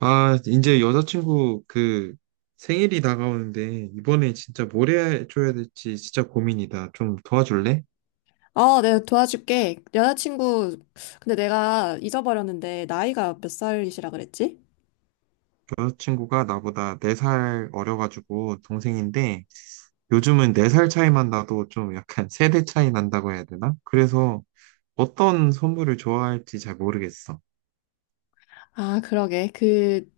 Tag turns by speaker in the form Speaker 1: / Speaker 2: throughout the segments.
Speaker 1: 아, 이제 여자친구 생일이 다가오는데 이번에 진짜 뭘 해줘야 될지 진짜 고민이다. 좀 도와줄래?
Speaker 2: 어, 내가 도와줄게. 여자친구, 근데 내가 잊어버렸는데, 나이가 몇 살이시라 그랬지?
Speaker 1: 여자친구가 나보다 4살 어려가지고 동생인데, 요즘은 4살 차이만 나도 좀 약간 세대 차이 난다고 해야 되나? 그래서 어떤 선물을 좋아할지 잘 모르겠어.
Speaker 2: 아, 그러게. 그,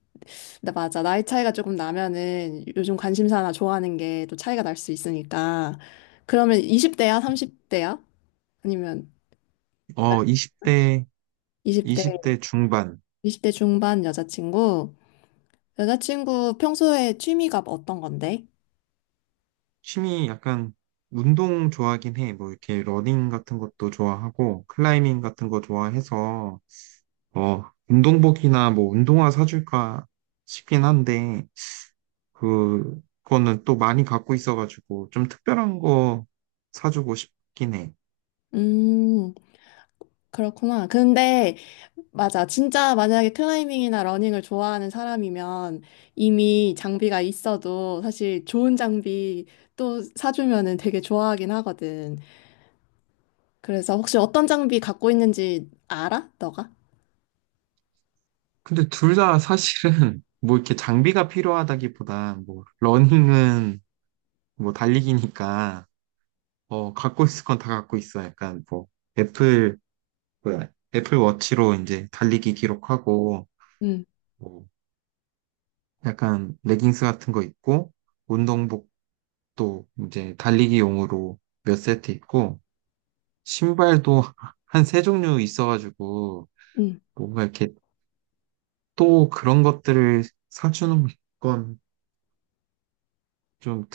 Speaker 2: 나 맞아. 나이 차이가 조금 나면은 요즘 관심사나 좋아하는 게 또 차이가 날 수 있으니까. 그러면 20대야? 30대야? 아니면
Speaker 1: 20대,
Speaker 2: 이십 대
Speaker 1: 20대 중반.
Speaker 2: 20대 중반 여자친구? 여자친구 평소에 취미가 어떤 건데?
Speaker 1: 취미 약간 운동 좋아하긴 해. 뭐 이렇게 러닝 같은 것도 좋아하고 클라이밍 같은 거 좋아해서 운동복이나 뭐 운동화 사줄까 싶긴 한데, 그거는 또 많이 갖고 있어가지고 좀 특별한 거 사주고 싶긴 해.
Speaker 2: 음, 그렇구나. 근데 맞아. 진짜 만약에 클라이밍이나 러닝을 좋아하는 사람이면 이미 장비가 있어도 사실 좋은 장비 또 사주면은 되게 좋아하긴 하거든. 그래서 혹시 어떤 장비 갖고 있는지 알아? 너가?
Speaker 1: 근데 둘 다 사실은 뭐 이렇게 장비가 필요하다기보다 뭐 러닝은 뭐 달리기니까 갖고 있을 건 다 갖고 있어. 약간 뭐 애플, 뭐야, 애플 워치로 이제 달리기 기록하고
Speaker 2: 응,
Speaker 1: 뭐 약간 레깅스 같은 거 입고 운동복도 이제 달리기용으로 몇 세트 입고 신발도 한 세 종류 있어가지고
Speaker 2: 응.
Speaker 1: 뭔가 이렇게 또 그런 것들을 사주는 건 좀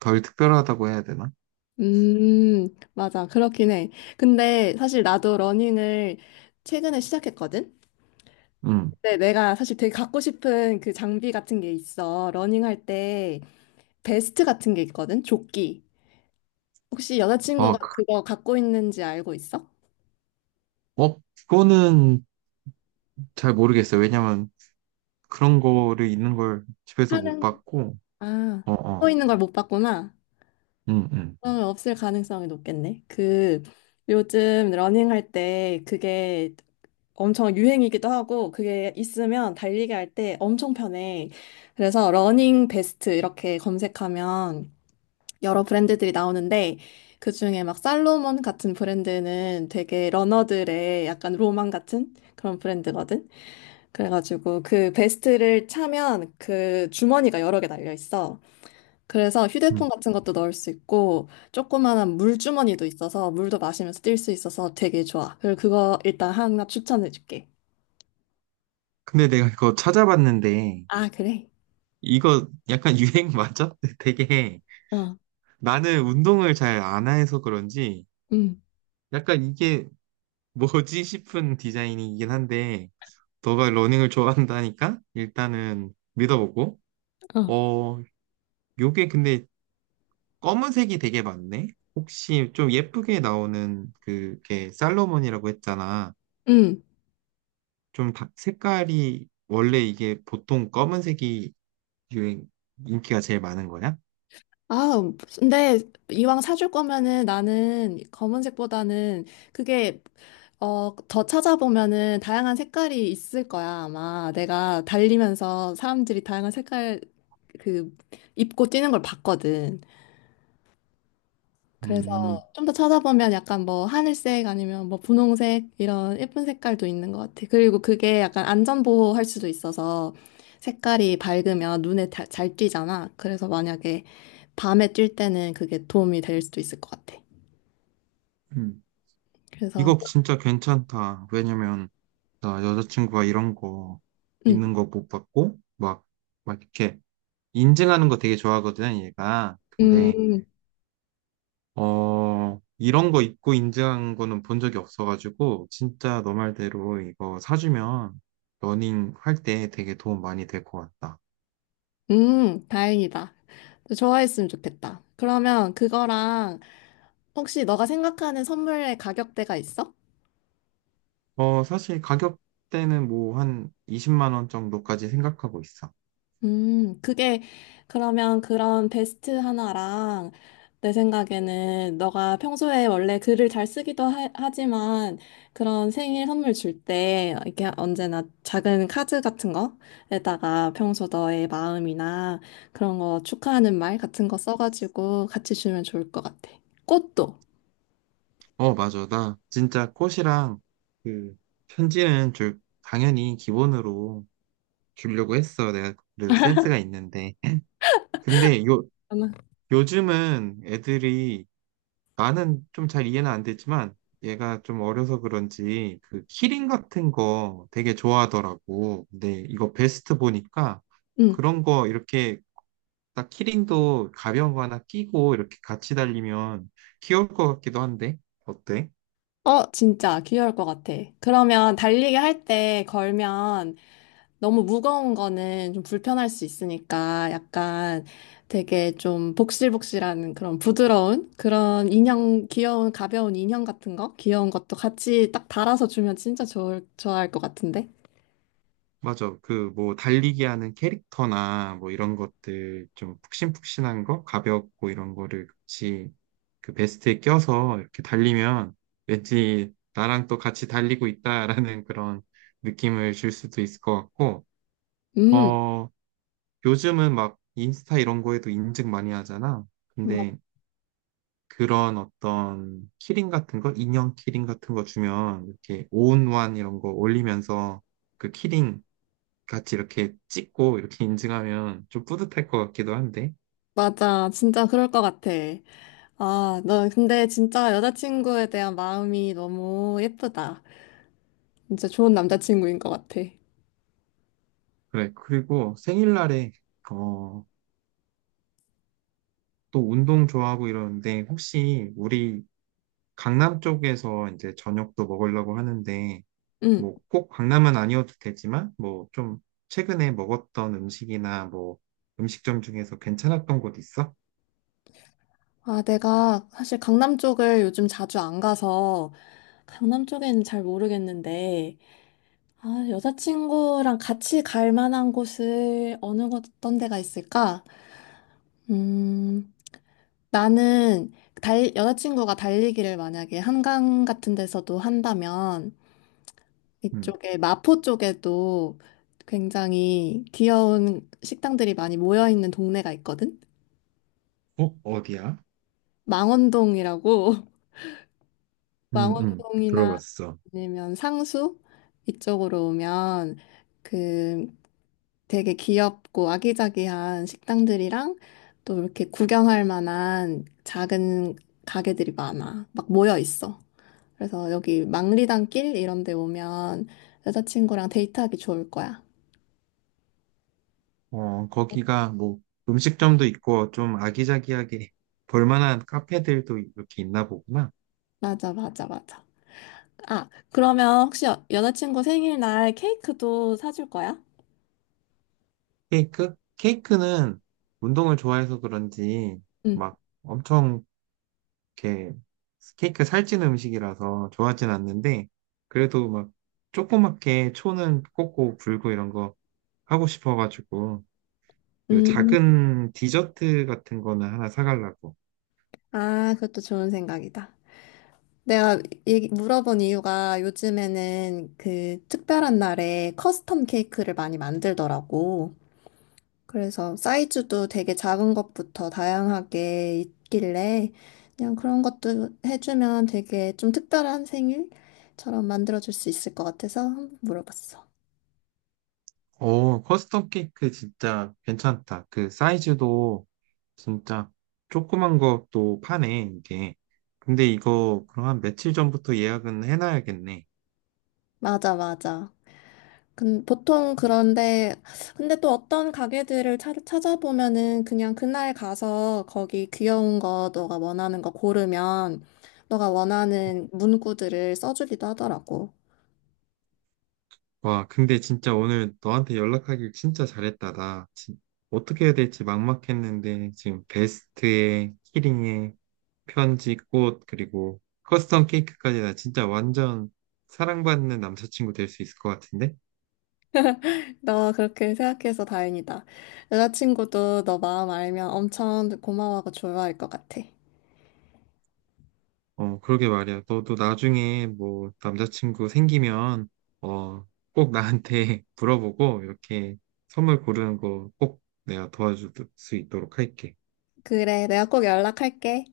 Speaker 1: 덜 특별하다고 해야 되나?
Speaker 2: 음, 맞아. 그렇긴 해. 근데 사실 나도 러닝을 최근에 시작했거든?
Speaker 1: 음.
Speaker 2: 근데 내가 사실 되게 갖고 싶은 그 장비 같은 게 있어. 러닝할 때 베스트 같은 게 있거든? 조끼. 혹시 여자친구가
Speaker 1: 아,
Speaker 2: 그거 갖고 있는지 알고 있어?
Speaker 1: 어, 그거는 잘 모르겠어요. 왜냐면 그런 거를 있는 걸 집에서 못
Speaker 2: 하는,
Speaker 1: 봤고,
Speaker 2: 아,
Speaker 1: 어,
Speaker 2: 갖고
Speaker 1: 어,
Speaker 2: 있는 걸 못 봤구나.
Speaker 1: 음, 음,
Speaker 2: 그러면 없을 가능성이 높겠네. 그, 요즘 러닝할 때 그게 엄청 유행이기도 하고, 그게 있으면 달리기 할 때 엄청 편해. 그래서 러닝 베스트 이렇게 검색하면 여러 브랜드들이 나오는데, 그 중에 막 살로몬 같은 브랜드는 되게 러너들의 약간 로망 같은 그런 브랜드거든. 그래가지고 그 베스트를 차면 그 주머니가 여러 개 달려 있어. 그래서 휴대폰
Speaker 1: 음.
Speaker 2: 같은 것도 넣을 수 있고 조그만한 물주머니도 있어서 물도 마시면서 뛸 수 있어서 되게 좋아. 그리고 그거 일단 하나 추천해 줄게.
Speaker 1: 근데 내가 이거 찾아봤는데
Speaker 2: 아, 그래?
Speaker 1: 이거 약간 유행 맞아? 되게
Speaker 2: 어.
Speaker 1: 나는 운동을 잘 안 해서 그런지
Speaker 2: 응.
Speaker 1: 약간 이게 뭐지 싶은 디자인이긴 한데, 너가 러닝을 좋아한다니까 일단은 믿어보고.
Speaker 2: 어.
Speaker 1: 어 요게 근데 검은색이 되게 많네. 혹시 좀 예쁘게 나오는, 그게 살로몬이라고 했잖아,
Speaker 2: 응.
Speaker 1: 좀 색깔이 원래 이게 보통 검은색이 유행 인기가 제일 많은 거야?
Speaker 2: 아, 근데 이왕 사줄 거면은 나는 검은색보다는 그게 더 찾아보면은 다양한 색깔이 있을 거야, 아마. 내가 달리면서 사람들이 다양한 색깔 그 입고 뛰는 걸 봤거든. 그래서
Speaker 1: 음,
Speaker 2: 좀 더 찾아보면 약간 뭐 하늘색 아니면 뭐 분홍색 이런 예쁜 색깔도 있는 것 같아. 그리고 그게 약간 안전보호 할 수도 있어서 색깔이 밝으면 눈에 다- 잘 띄잖아. 그래서 만약에 밤에 뛸 때는 그게 도움이 될 수도 있을 것 같아.
Speaker 1: 음.
Speaker 2: 그래서
Speaker 1: 이거 진짜 괜찮다. 왜냐면 나 여자친구가 이런 거
Speaker 2: 음,
Speaker 1: 있는 거 못 봤고, 막 이렇게 인증하는 거 되게 좋아하거든 얘가. 근데
Speaker 2: 음,
Speaker 1: 이런 거 입고 인증한 거는 본 적이 없어가지고, 진짜 너 말대로 이거 사주면 러닝 할 때 되게 도움 많이 될 것 같다.
Speaker 2: 다행이다. 좋아했으면 좋겠다. 그러면 그거랑 혹시 너가 생각하는 선물의 가격대가 있어?
Speaker 1: 사실 가격대는 뭐 한 20만 원 정도까지 생각하고 있어.
Speaker 2: 그게 그러면 그런 베스트 하나랑 내 생각에는 너가 평소에 원래 글을 잘 쓰기도 하지만 그런 생일 선물 줄 때 이렇게 언제나 작은 카드 같은 거에다가 평소 너의 마음이나 그런 거 축하하는 말 같은 거 써가지고 같이 주면 좋을 것 같아. 꽃도.
Speaker 1: 어 맞아, 나 진짜 꽃이랑 그 편지는 줄 당연히 기본으로 주려고 했어. 내가 그래도 센스가 있는데. 근데 요즘은 애들이, 나는 좀 잘 이해는 안 되지만, 얘가 좀 어려서 그런지 그 키링 같은 거 되게 좋아하더라고. 근데 이거 베스트 보니까
Speaker 2: 응.
Speaker 1: 그런 거 이렇게 딱 키링도 가벼운 거 하나 끼고 이렇게 같이 달리면 귀여울 것 같기도 한데, 어때?
Speaker 2: 어, 진짜 귀여울 것 같아. 그러면 달리기 할 때 걸면 너무 무거운 거는 좀 불편할 수 있으니까 약간 되게 좀 복실복실한 그런 부드러운 그런 인형, 귀여운 가벼운 인형 같은 거, 귀여운 것도 같이 딱 달아서 주면 진짜 좋아할 것 같은데.
Speaker 1: 맞아. 그 뭐 달리기 하는 캐릭터나 뭐 이런 것들, 좀 푹신푹신한 거, 가볍고 이런 거를 같이 그 베스트에 껴서 이렇게 달리면 왠지 나랑 또 같이 달리고 있다라는 그런 느낌을 줄 수도 있을 것 같고,
Speaker 2: 음,
Speaker 1: 어, 요즘은 막 인스타 이런 거에도 인증 많이 하잖아.
Speaker 2: 마-
Speaker 1: 근데 그런 어떤 키링 같은 거, 인형 키링 같은 거 주면, 이렇게 온원 이런 거 올리면서 그 키링 같이 이렇게 찍고 이렇게 인증하면 좀 뿌듯할 것 같기도 한데.
Speaker 2: 맞아. 진짜 그럴 것 같아. 아, 너 근데 진짜 여자친구에 대한 마음이 너무 예쁘다. 진짜 좋은 남자친구인 것 같아.
Speaker 1: 그래. 그리고 생일날에, 어, 또 운동 좋아하고 이러는데, 혹시 우리 강남 쪽에서 이제 저녁도 먹으려고 하는데,
Speaker 2: 음.
Speaker 1: 뭐 꼭 강남은 아니어도 되지만, 뭐 좀 최근에 먹었던 음식이나 뭐 음식점 중에서 괜찮았던 곳 있어?
Speaker 2: 아, 내가 사실 강남 쪽을 요즘 자주 안 가서 강남 쪽에는 잘 모르겠는데, 아, 여자친구랑 같이 갈 만한 곳을 어떤 데가 있을까? 음, 나는 여자친구가 달리기를 만약에 한강 같은 데서도 한다면
Speaker 1: 음.
Speaker 2: 이쪽에 마포 쪽에도 굉장히 귀여운 식당들이 많이 모여 있는 동네가 있거든?
Speaker 1: 어, 어디야?
Speaker 2: 망원동이라고.
Speaker 1: 응응,
Speaker 2: 망원동이나
Speaker 1: 들어봤어.
Speaker 2: 아니면 상수 이쪽으로 오면 그 되게 귀엽고 아기자기한 식당들이랑 또 이렇게 구경할 만한 작은 가게들이 많아. 막 모여 있어. 그래서 여기 망리단길 이런 데 오면 여자친구랑 데이트하기 좋을 거야.
Speaker 1: 어, 거기가 뭐 음식점도 있고 좀 아기자기하게 볼만한 카페들도 이렇게 있나 보구나.
Speaker 2: 맞아. 아, 그러면 혹시 여자친구 생일날 케이크도 사줄 거야?
Speaker 1: 케이크? 케이크는 운동을 좋아해서 그런지
Speaker 2: 응.
Speaker 1: 막 엄청 이렇게, 케이크 살찐 음식이라서 좋아하진 않는데, 그래도 막 조그맣게 초는 꽂고 불고 이런 거 하고 싶어가지고 그
Speaker 2: 음,
Speaker 1: 작은 디저트 같은 거는 하나 사가려고.
Speaker 2: 아, 그것도 좋은 생각이다. 내가 물어본 이유가 요즘에는 그 특별한 날에 커스텀 케이크를 많이 만들더라고. 그래서 사이즈도 되게 작은 것부터 다양하게 있길래 그냥 그런 것도 해주면 되게 좀 특별한 생일처럼 만들어줄 수 있을 것 같아서 한번 물어봤어.
Speaker 1: 오, 커스텀 케이크 진짜 괜찮다. 그 사이즈도 진짜 조그만 것도 파네, 이게. 근데 이거 그럼 한 며칠 전부터 예약은 해놔야겠네.
Speaker 2: 맞아. 보통 그런데, 근데 또 어떤 가게들을 찾아보면은 그냥 그날 가서 거기 귀여운 거, 너가 원하는 거 고르면 너가 원하는 문구들을 써주기도 하더라고.
Speaker 1: 와, 근데 진짜 오늘 너한테 연락하길 진짜 잘했다. 나 어떻게 해야 될지 막막했는데, 지금 베스트에 키링에 편지, 꽃, 그리고 커스텀 케이크까지, 나 진짜 완전 사랑받는 남자친구 될 수 있을 것 같은데?
Speaker 2: 너 그렇게 생각해서 다행이다. 여자친구도 너 마음 알면 엄청 고마워하고 좋아할 것 같아.
Speaker 1: 어, 그러게 말이야. 너도 나중에 뭐 남자친구 생기면 어, 꼭 나한테 물어보고 이렇게 선물 고르는 거 꼭 내가 도와줄 수 있도록 할게.
Speaker 2: 그래, 내가 꼭 연락할게.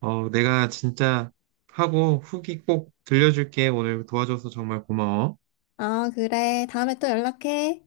Speaker 1: 어, 내가 진짜 하고 후기 꼭 들려줄게. 오늘 도와줘서 정말 고마워.
Speaker 2: 아, 그래. 다음에 또 연락해.